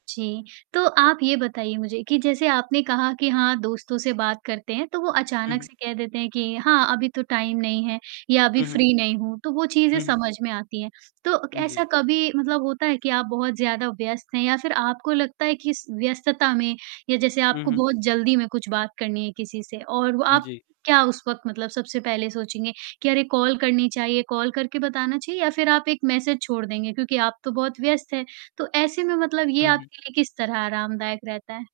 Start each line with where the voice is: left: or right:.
right: जी, तो आप ये बताइए मुझे कि जैसे आपने कहा कि हाँ, दोस्तों से बात करते हैं तो वो
left: हुँ,
right: अचानक
left: हुँ।
right: से कह देते हैं कि हाँ अभी तो टाइम नहीं है या अभी
left: हुँ, हुँ।
right: फ्री नहीं हूँ, तो वो चीज़ें
left: हुँ, हुँ।
right: समझ में आती हैं। तो क
left: उम, जी।
right: ऐसा कभी मतलब होता है कि आप बहुत ज़्यादा व्यस्त हैं या फ़िर आपको लगता है कि स व्यस्तता में, या जैसे
left: हुँ,
right: आपको
left: हुँ।
right: बहुत जल्दी में कुछ बात करनी है किसी से। और व आप
left: जी।
right: क्या उस वक़्त मतलब सबसे पहले सोचेंगे, कि अरे कॉल करनी चाहिए, कॉल करके बताना चाहिए या फ़िर आप एक मैसेज छोड़ देंगे, क्योंकि आप तो बहुत व्यस्त हैं। तो ऐसे में मतलब ये
left: हुँ, हुँ।
right: आपके लिए किस तरह आरामदायक रहता है?